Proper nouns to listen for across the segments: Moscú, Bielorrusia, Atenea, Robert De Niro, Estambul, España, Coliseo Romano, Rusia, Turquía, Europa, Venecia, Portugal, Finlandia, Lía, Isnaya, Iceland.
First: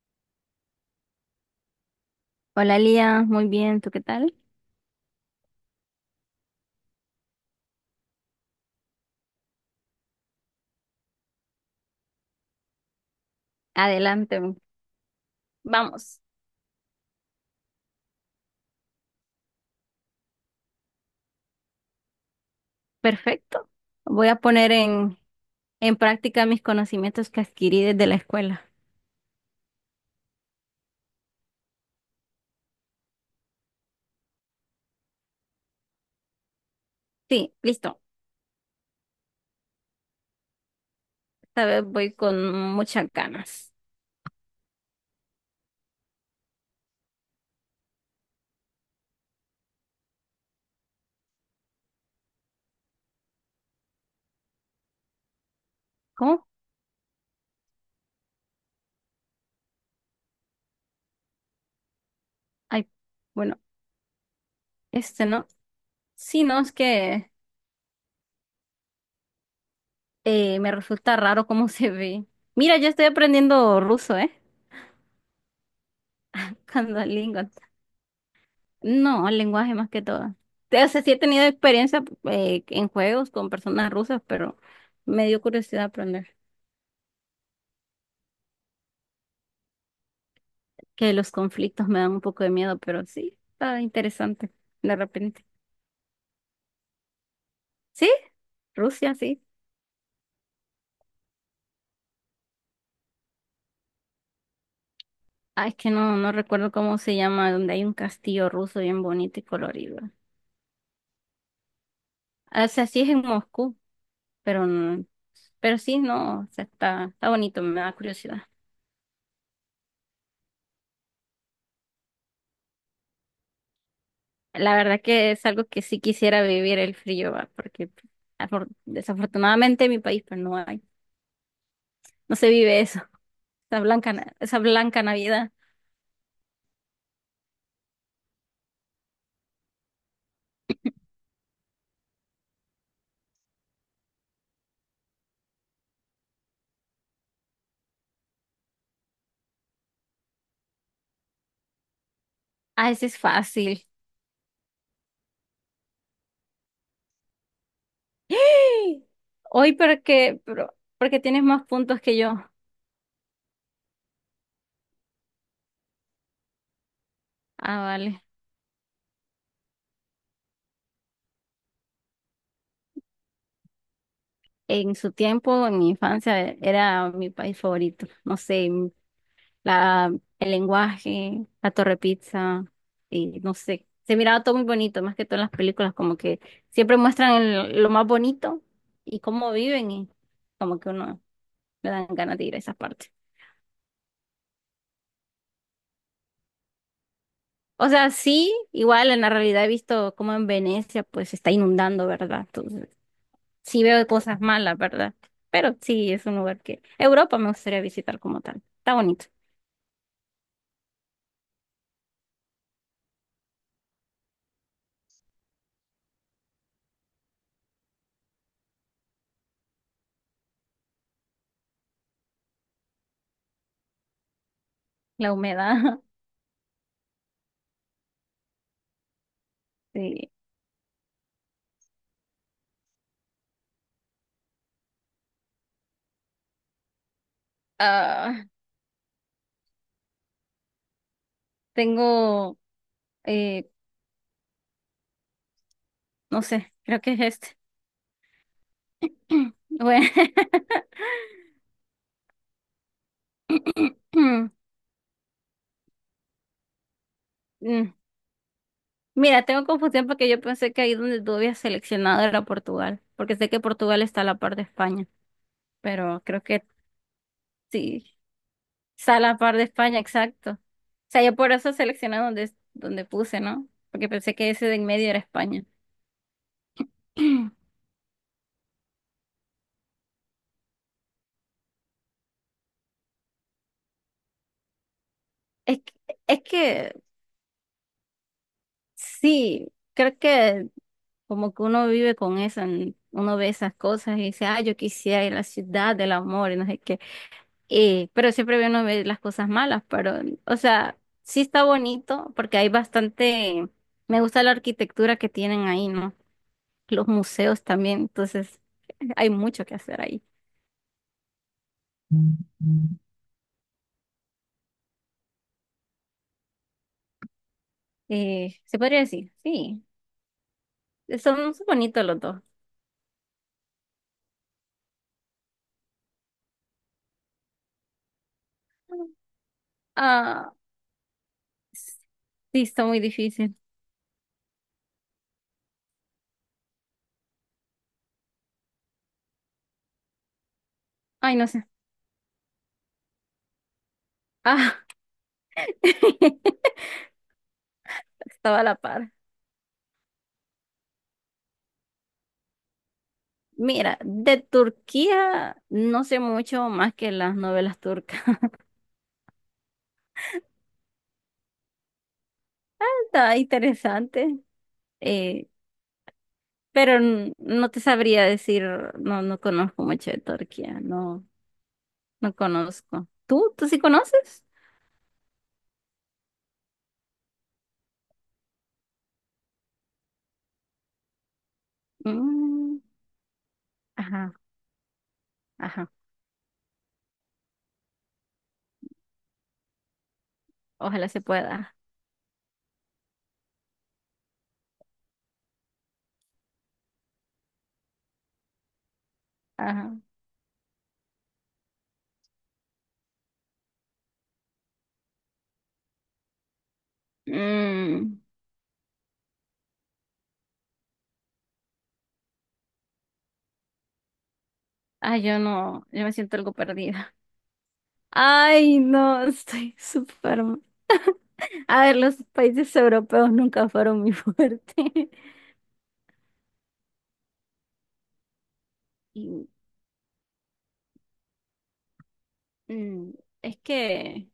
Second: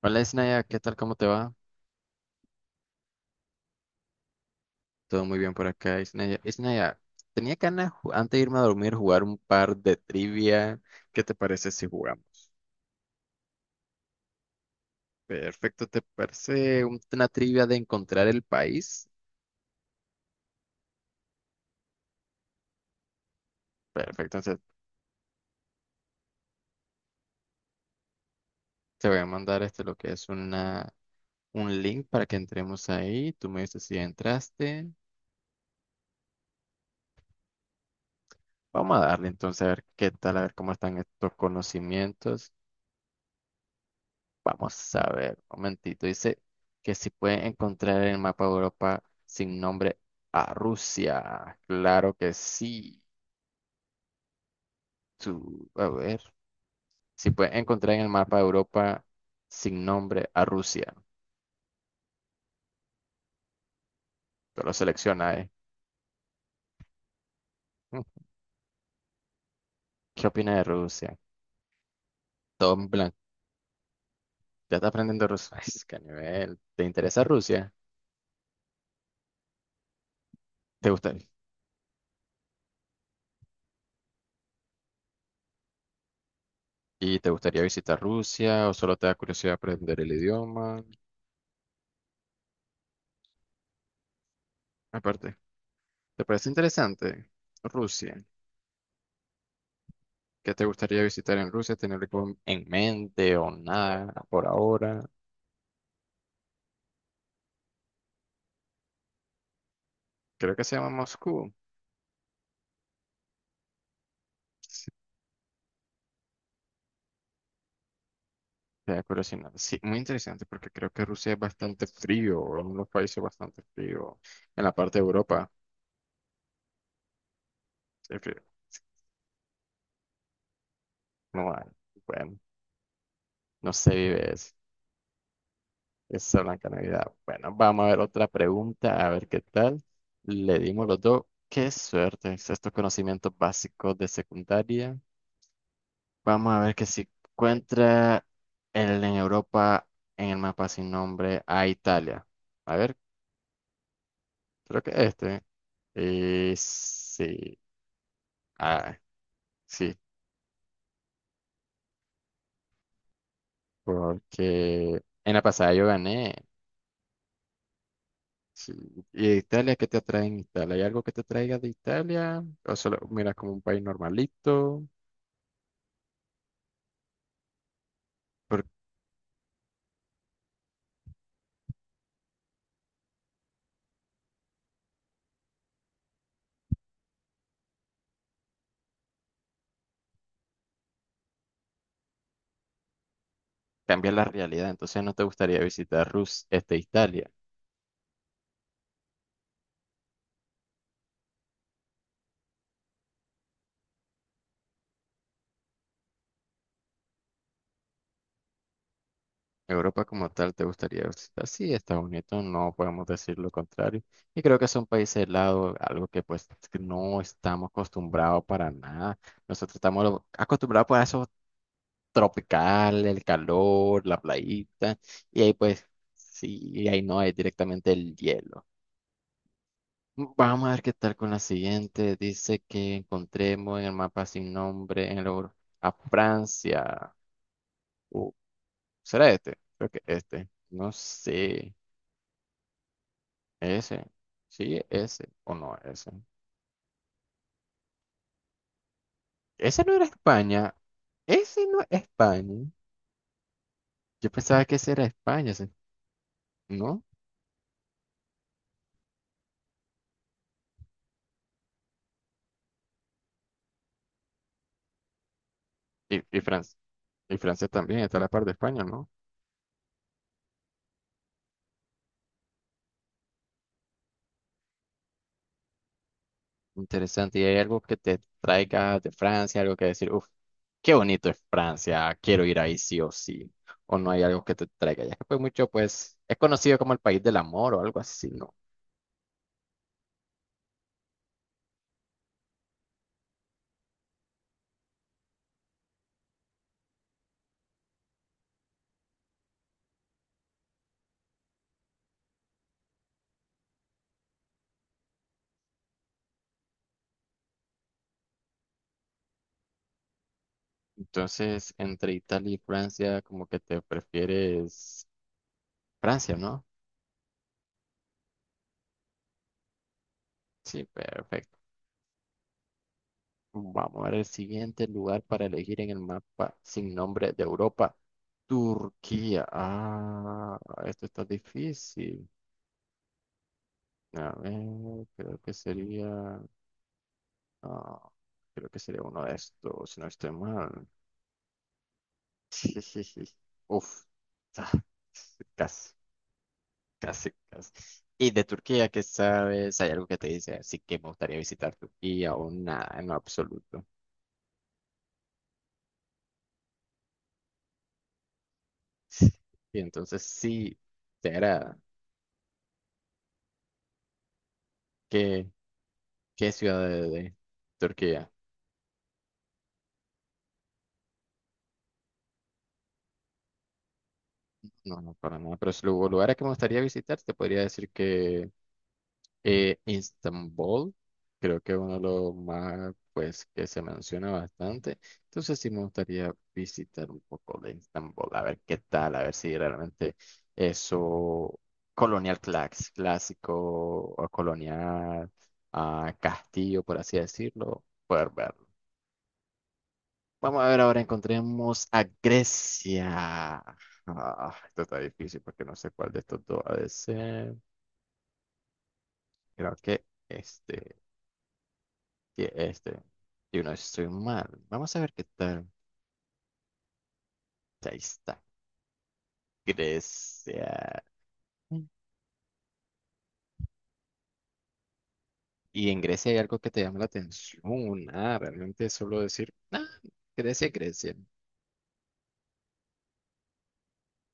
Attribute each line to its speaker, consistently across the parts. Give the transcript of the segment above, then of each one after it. Speaker 1: Hola, Isnaya, ¿qué tal? ¿Cómo te va?
Speaker 2: Hola Lía, muy bien, ¿tú qué tal?
Speaker 1: Todo muy bien por acá, Isnaya. Isnaya, tenía ganas antes de irme a dormir jugar un par de trivia. ¿Qué te parece si jugamos?
Speaker 2: Adelante,
Speaker 1: Perfecto, ¿te
Speaker 2: vamos,
Speaker 1: parece una trivia de encontrar el país?
Speaker 2: perfecto.
Speaker 1: Perfecto,
Speaker 2: Voy a
Speaker 1: entonces
Speaker 2: poner en práctica mis conocimientos que adquirí desde la escuela.
Speaker 1: te voy a mandar este lo que es una, un link para que entremos ahí. Tú me dices si entraste.
Speaker 2: Sí, listo.
Speaker 1: Vamos a darle entonces a ver qué tal, a ver cómo están estos
Speaker 2: Esta vez voy
Speaker 1: conocimientos.
Speaker 2: con muchas ganas.
Speaker 1: Vamos a ver, un momentito. Dice que si pueden encontrar en el mapa de Europa sin nombre a Rusia. Claro que sí. A ver.
Speaker 2: ¿Cómo?
Speaker 1: Si pueden encontrar en el mapa de Europa sin nombre a Rusia.
Speaker 2: Ay, bueno,
Speaker 1: Tú lo
Speaker 2: este
Speaker 1: selecciona,
Speaker 2: no.
Speaker 1: ¿eh?
Speaker 2: Sí, no, es que
Speaker 1: Mm, ¿Qué opina de
Speaker 2: me resulta
Speaker 1: Rusia?
Speaker 2: raro cómo se ve.
Speaker 1: Todo
Speaker 2: Mira,
Speaker 1: en
Speaker 2: yo estoy
Speaker 1: blanco.
Speaker 2: aprendiendo ruso, ¿eh?
Speaker 1: Ya está aprendiendo ruso. Ay, es que a nivel. ¿Te
Speaker 2: Buscando
Speaker 1: interesa
Speaker 2: lingua.
Speaker 1: Rusia?
Speaker 2: No, lenguaje más que todo. O
Speaker 1: ¿Te
Speaker 2: sea, sí
Speaker 1: gusta?
Speaker 2: he tenido experiencia en juegos con personas rusas, pero me dio curiosidad aprender.
Speaker 1: ¿Y te gustaría visitar Rusia o solo te da curiosidad aprender el idioma?
Speaker 2: Que los conflictos me dan un poco de miedo, pero sí, está interesante de
Speaker 1: Aparte,
Speaker 2: repente.
Speaker 1: ¿te parece interesante
Speaker 2: ¿Sí?
Speaker 1: Rusia?
Speaker 2: Rusia, sí.
Speaker 1: ¿Qué te gustaría visitar en Rusia? ¿Tener algo en mente o nada por ahora?
Speaker 2: Ah, es que no recuerdo cómo se llama, donde hay un castillo ruso bien bonito y colorido.
Speaker 1: Creo que se llama Moscú.
Speaker 2: O sea, sí es en Moscú, pero
Speaker 1: Sí,
Speaker 2: pero sí, no, o sea, está bonito, me da curiosidad.
Speaker 1: queda curiosidad. Sí, muy interesante porque creo que Rusia es bastante frío, o uno de los países bastante frío. En la
Speaker 2: La
Speaker 1: parte
Speaker 2: verdad
Speaker 1: de
Speaker 2: que es
Speaker 1: Europa,
Speaker 2: algo que sí quisiera vivir el frío, va, porque
Speaker 1: sí, frío.
Speaker 2: desafortunadamente en mi país pues no hay,
Speaker 1: No hay.
Speaker 2: no
Speaker 1: Bueno,
Speaker 2: se vive eso,
Speaker 1: no se vive eso.
Speaker 2: esa blanca Navidad.
Speaker 1: Esa blanca Navidad. Bueno, vamos a ver otra pregunta, a ver qué tal. Le dimos los dos. Qué suerte. Estos conocimientos básicos de secundaria. Vamos a ver que si encuentra el en Europa en el mapa sin nombre a Italia. A
Speaker 2: Ah,
Speaker 1: ver,
Speaker 2: ese es fácil.
Speaker 1: creo que este. Sí. Ah,
Speaker 2: ¡Ah! Hoy
Speaker 1: sí.
Speaker 2: porque, pero, porque tienes más puntos que yo.
Speaker 1: Porque en la pasada yo gané.
Speaker 2: Ah, vale.
Speaker 1: Sí. ¿Y de Italia qué te atrae en Italia? ¿Hay algo que te traiga de Italia? ¿O solo miras como un país normalito?
Speaker 2: En su tiempo, en mi infancia, era mi país favorito. No sé,
Speaker 1: Porque
Speaker 2: la, el lenguaje, la torre pizza, y no sé. Se miraba todo muy bonito, más que todo en las películas, como que siempre muestran lo más bonito y cómo viven, y como que uno le dan ganas de ir a esas partes.
Speaker 1: cambia la realidad. Entonces no te gustaría visitar Rus, este, Italia.
Speaker 2: O sea, sí, igual en la realidad he visto cómo en Venecia pues se está inundando, ¿verdad? Sí veo cosas malas, ¿verdad? Pero sí, es un lugar que Europa me gustaría visitar como tal. Está bonito.
Speaker 1: Europa como tal te gustaría visitar. Sí, Estados Unidos, no podemos decir lo contrario. Y creo que es un país helado, algo que pues que no estamos acostumbrados para nada. Nosotros estamos acostumbrados pues, a eso tropical, el calor, la playita.
Speaker 2: La
Speaker 1: Y ahí pues,
Speaker 2: humedad,
Speaker 1: sí, y ahí no hay directamente el hielo.
Speaker 2: sí.
Speaker 1: Vamos a ver qué tal con la siguiente. Dice que encontremos en el mapa sin nombre en el, a Francia. Uh,
Speaker 2: Ah,
Speaker 1: ¿Será este? Creo que este. No sé.
Speaker 2: tengo, eh,
Speaker 1: Ese, sí, ese, o no, ese.
Speaker 2: no sé, creo que es este.
Speaker 1: Ese no era
Speaker 2: Bueno,
Speaker 1: España. Ese no es España. Yo pensaba que ese era España, ese, ¿no?
Speaker 2: mm, mira, tengo confusión porque yo pensé que ahí donde tú habías seleccionado era Portugal, porque sé que Portugal está a la par de España,
Speaker 1: Y,
Speaker 2: pero
Speaker 1: y
Speaker 2: creo que
Speaker 1: Francia. Y Francia también
Speaker 2: sí,
Speaker 1: está a la par de España, ¿no?
Speaker 2: está a la par de España, exacto. O sea, yo por eso seleccioné donde puse, ¿no? Porque pensé que ese de en medio era España. Es
Speaker 1: Interesante. ¿Y hay algo que te traiga de Francia? Algo que decir, uff, qué bonito es Francia, quiero ir ahí sí o sí. O no hay algo que te traiga. Ya que pues mucho,
Speaker 2: que,
Speaker 1: pues, es
Speaker 2: es
Speaker 1: conocido como
Speaker 2: que
Speaker 1: el país del amor o algo así, ¿no?
Speaker 2: sí, creo que como que uno vive con eso, uno ve esas cosas y dice, ah, yo quisiera ir a la ciudad del amor y no sé qué. Pero siempre uno ve las cosas malas, pero, o sea, sí está bonito porque hay bastante, me gusta la arquitectura que tienen ahí, ¿no? Los museos también, entonces hay mucho que hacer ahí.
Speaker 1: Entonces, entre Italia y Francia, como que te prefieres Francia, ¿no?
Speaker 2: Se podría decir, sí,
Speaker 1: Sí,
Speaker 2: son,
Speaker 1: perfecto.
Speaker 2: son bonitos los dos.
Speaker 1: Vamos a ver el siguiente lugar para elegir en el mapa sin nombre de Europa. Turquía.
Speaker 2: Ah,
Speaker 1: Ah, esto está difícil.
Speaker 2: sí, está muy difícil.
Speaker 1: A ver, creo que sería. ah, creo que sería uno de estos, si no estoy mal.
Speaker 2: Ay, no sé.
Speaker 1: Uf. ah,
Speaker 2: Ah,
Speaker 1: Casi, casi, casi. ¿Y de
Speaker 2: estaba a la
Speaker 1: Turquía qué
Speaker 2: par.
Speaker 1: sabes? ¿Hay algo que te dice? Así que me gustaría visitar Turquía o nada, en lo absoluto.
Speaker 2: Mira, de Turquía no sé mucho más que las novelas turcas.
Speaker 1: Y entonces sí, será
Speaker 2: Está interesante, eh,
Speaker 1: que. ¿Qué ciudad
Speaker 2: pero
Speaker 1: de, de
Speaker 2: no te sabría
Speaker 1: Turquía?
Speaker 2: decir, no, no conozco mucho de Turquía, no, no conozco. ¿Tú? ¿Tú sí conoces?
Speaker 1: No, no, para nada. Pero si lugares que me gustaría visitar, te podría decir que Estambul, creo que es uno de los
Speaker 2: Mm,
Speaker 1: más, pues, que se menciona
Speaker 2: ajá,
Speaker 1: bastante. Entonces sí me
Speaker 2: ajá,
Speaker 1: gustaría visitar un poco de Estambul, a ver qué tal, a ver si realmente
Speaker 2: ojalá se
Speaker 1: eso
Speaker 2: pueda.
Speaker 1: colonial clásico o colonial castillo, por así decirlo, poder verlo.
Speaker 2: Ajá.
Speaker 1: Vamos a ver, ahora encontremos a Grecia. Ah, esto está difícil porque no sé cuál de estos dos ha de ser.
Speaker 2: Mm,
Speaker 1: Creo que este, que este. Yo no estoy mal. Vamos a ver
Speaker 2: ay,
Speaker 1: qué
Speaker 2: yo
Speaker 1: tal.
Speaker 2: no, yo me siento algo perdida.
Speaker 1: Ahí está.
Speaker 2: Ay, no, estoy súper.
Speaker 1: Grecia.
Speaker 2: A
Speaker 1: Mm.
Speaker 2: ver, los países europeos nunca fueron mi fuerte.
Speaker 1: Y en Grecia hay algo que te llama la atención. Ah, realmente es solo
Speaker 2: Y,
Speaker 1: decir, ah, Grecia, Grecia.
Speaker 2: mm, es que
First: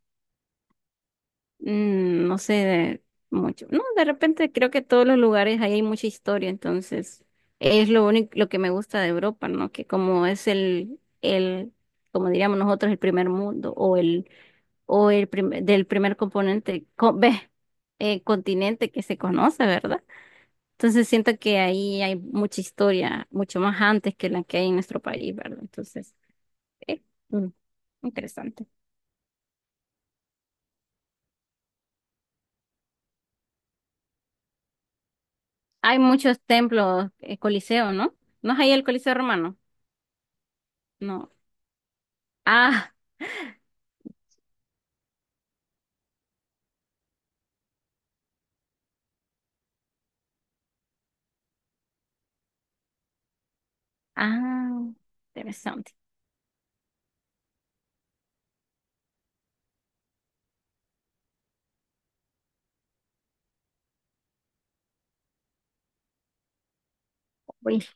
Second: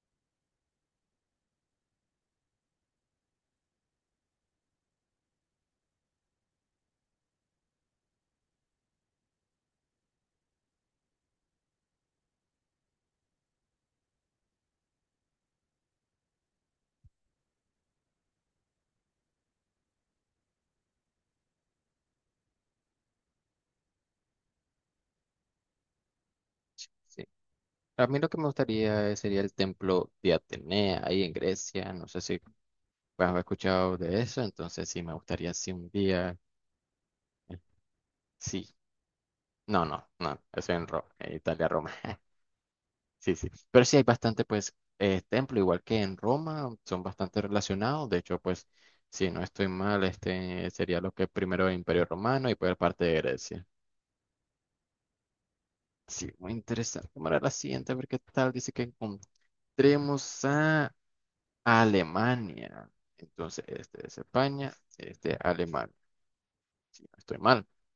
Speaker 2: mm, no sé de mucho. No, de repente creo que todos los lugares ahí hay mucha historia, entonces es lo único, lo que me gusta de Europa, ¿no? Que como es el, como diríamos nosotros, el primer mundo o el del primer componente, ve, continente que se conoce, ¿verdad? Entonces siento que ahí hay mucha historia, mucho más antes que la que hay en nuestro país, ¿verdad? Entonces,
Speaker 1: Sí.
Speaker 2: eh,
Speaker 1: Sí.
Speaker 2: mm,
Speaker 1: A mí lo que
Speaker 2: interesante.
Speaker 1: sería el templo de Atenea ahí en Grecia. No sé si pues he escuchado de eso, entonces sí, me gustaría si un
Speaker 2: Hay
Speaker 1: día,
Speaker 2: muchos templos,
Speaker 1: eh,
Speaker 2: Coliseo, ¿no? ¿No es ahí
Speaker 1: sí,
Speaker 2: el Coliseo Romano?
Speaker 1: no, no, no, eso en Roma,
Speaker 2: No.
Speaker 1: en Italia, Roma,
Speaker 2: Ah,
Speaker 1: sí, sí, pero sí hay bastante, pues, templo, igual que en Roma, son bastante relacionados, de hecho, pues, si no estoy mal, este sería lo que primero el Imperio Romano y pues parte de Grecia.
Speaker 2: ah, interesante.
Speaker 1: Sí, muy interesante, vamos la siguiente, a ver qué tal, dice que encontremos a Alemania, entonces, este es España, este Alemania, si no estoy mal,
Speaker 2: Uy,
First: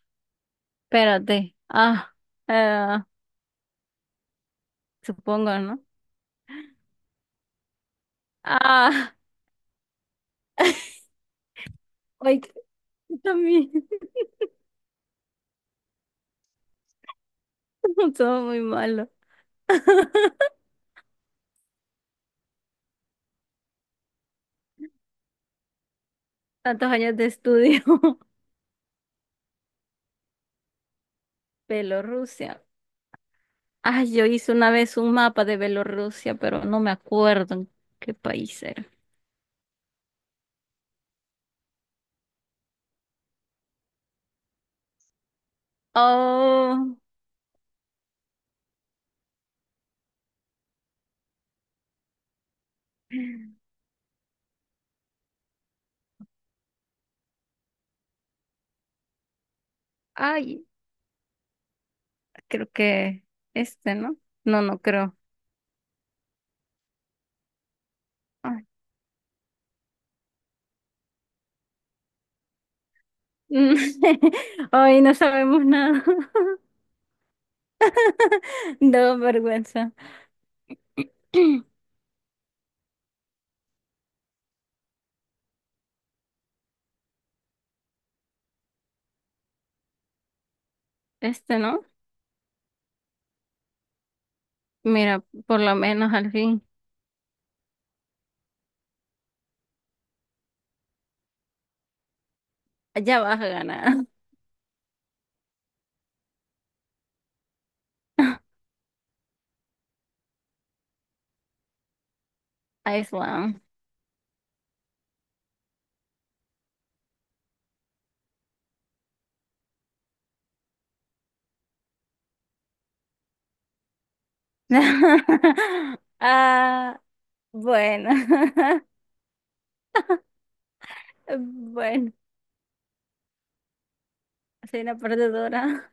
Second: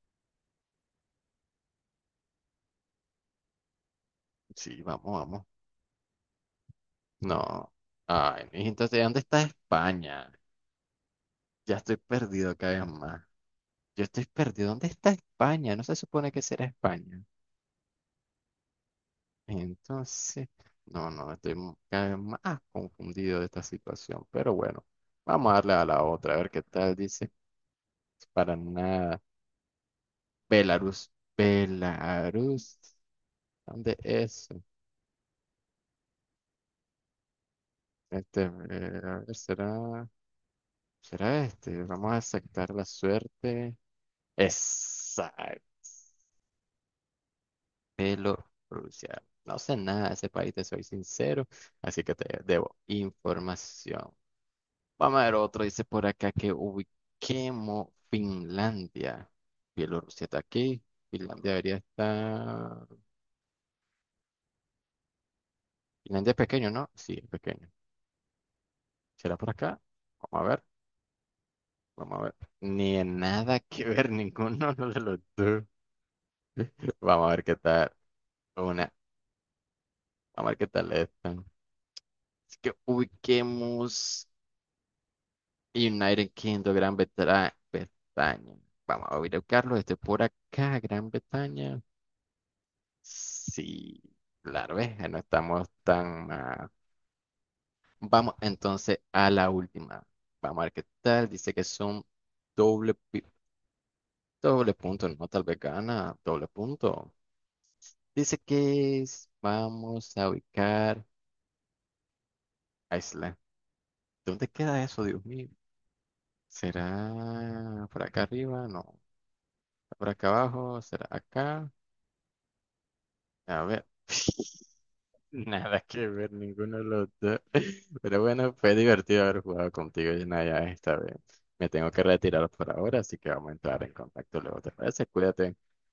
Speaker 2: espérate. Ah, eh,
Speaker 1: sí, vamos, vamos.
Speaker 2: supongo, ¿no?
Speaker 1: No. Ay, entonces,
Speaker 2: Ah,
Speaker 1: ¿dónde está España? Ya estoy
Speaker 2: ay,
Speaker 1: perdido cada vez
Speaker 2: yo
Speaker 1: más.
Speaker 2: también,
Speaker 1: Yo estoy perdido. ¿Dónde está España? No se supone que será España.
Speaker 2: todo muy malo.
Speaker 1: Entonces, no, no, cada vez más confundido de esta situación. Pero bueno, vamos a darle a la otra, a ver qué
Speaker 2: Tantos
Speaker 1: tal
Speaker 2: años de
Speaker 1: dice.
Speaker 2: estudio.
Speaker 1: Para nada. Belarus.
Speaker 2: Bielorrusia.
Speaker 1: Belarus. ¿Dónde
Speaker 2: Ay, yo
Speaker 1: es?
Speaker 2: hice una vez un mapa de Bielorrusia, pero no me acuerdo en qué
Speaker 1: Este,
Speaker 2: país era.
Speaker 1: a ver, será, será este. Vamos a aceptar la suerte. Exacto.
Speaker 2: Oh,
Speaker 1: Bielorrusia. No sé nada de ese país, te soy sincero, así que te debo información. Vamos a ver otro, dice por acá que ubiquemos Finlandia. Bielorrusia está
Speaker 2: ay,
Speaker 1: aquí, Finlandia debería
Speaker 2: creo
Speaker 1: estar...
Speaker 2: que este, ¿no? No, no creo.
Speaker 1: Finlandia es pequeño, ¿no? Sí, es pequeño.
Speaker 2: Ay,
Speaker 1: ¿Será por acá? Vamos a ver, vamos a ver. Ni en nada que ver ninguno de
Speaker 2: ay, no
Speaker 1: los dos.
Speaker 2: sabemos nada.
Speaker 1: Vamos a ver qué tal una,
Speaker 2: Da vergüenza.
Speaker 1: vamos a ver qué tal están. Así que ubiquemos... United Kingdom, Gran Bretaña. Bretaña. Vamos a ir a buscarlo. Este por acá, Gran
Speaker 2: Este,
Speaker 1: Bretaña.
Speaker 2: ¿no?
Speaker 1: Sí, claro, ves, no
Speaker 2: Mira, por
Speaker 1: estamos
Speaker 2: lo menos
Speaker 1: tan
Speaker 2: al fin.
Speaker 1: mal. Vamos entonces a la última. Vamos a ver qué tal. Dice que son doble,
Speaker 2: Ya vas a ganar.
Speaker 1: doble punto, no tal vez gana, doble punto. Dice que vamos a ubicar a Isla.
Speaker 2: Iceland.
Speaker 1: ¿Dónde queda eso, Dios mío? ¿Será por acá arriba? No. ¿Por acá abajo? ¿Será acá? A ver. Nada que ver, ninguno de
Speaker 2: Ah,
Speaker 1: los dos.
Speaker 2: bueno.
Speaker 1: Pero bueno, fue divertido haber jugado contigo, Yanaya, esta vez. Me tengo que
Speaker 2: Bueno,
Speaker 1: retirar por ahora, así que vamos a entrar en contacto luego. ¿Te
Speaker 2: soy una
Speaker 1: parece? Cuídate.
Speaker 2: perdedora.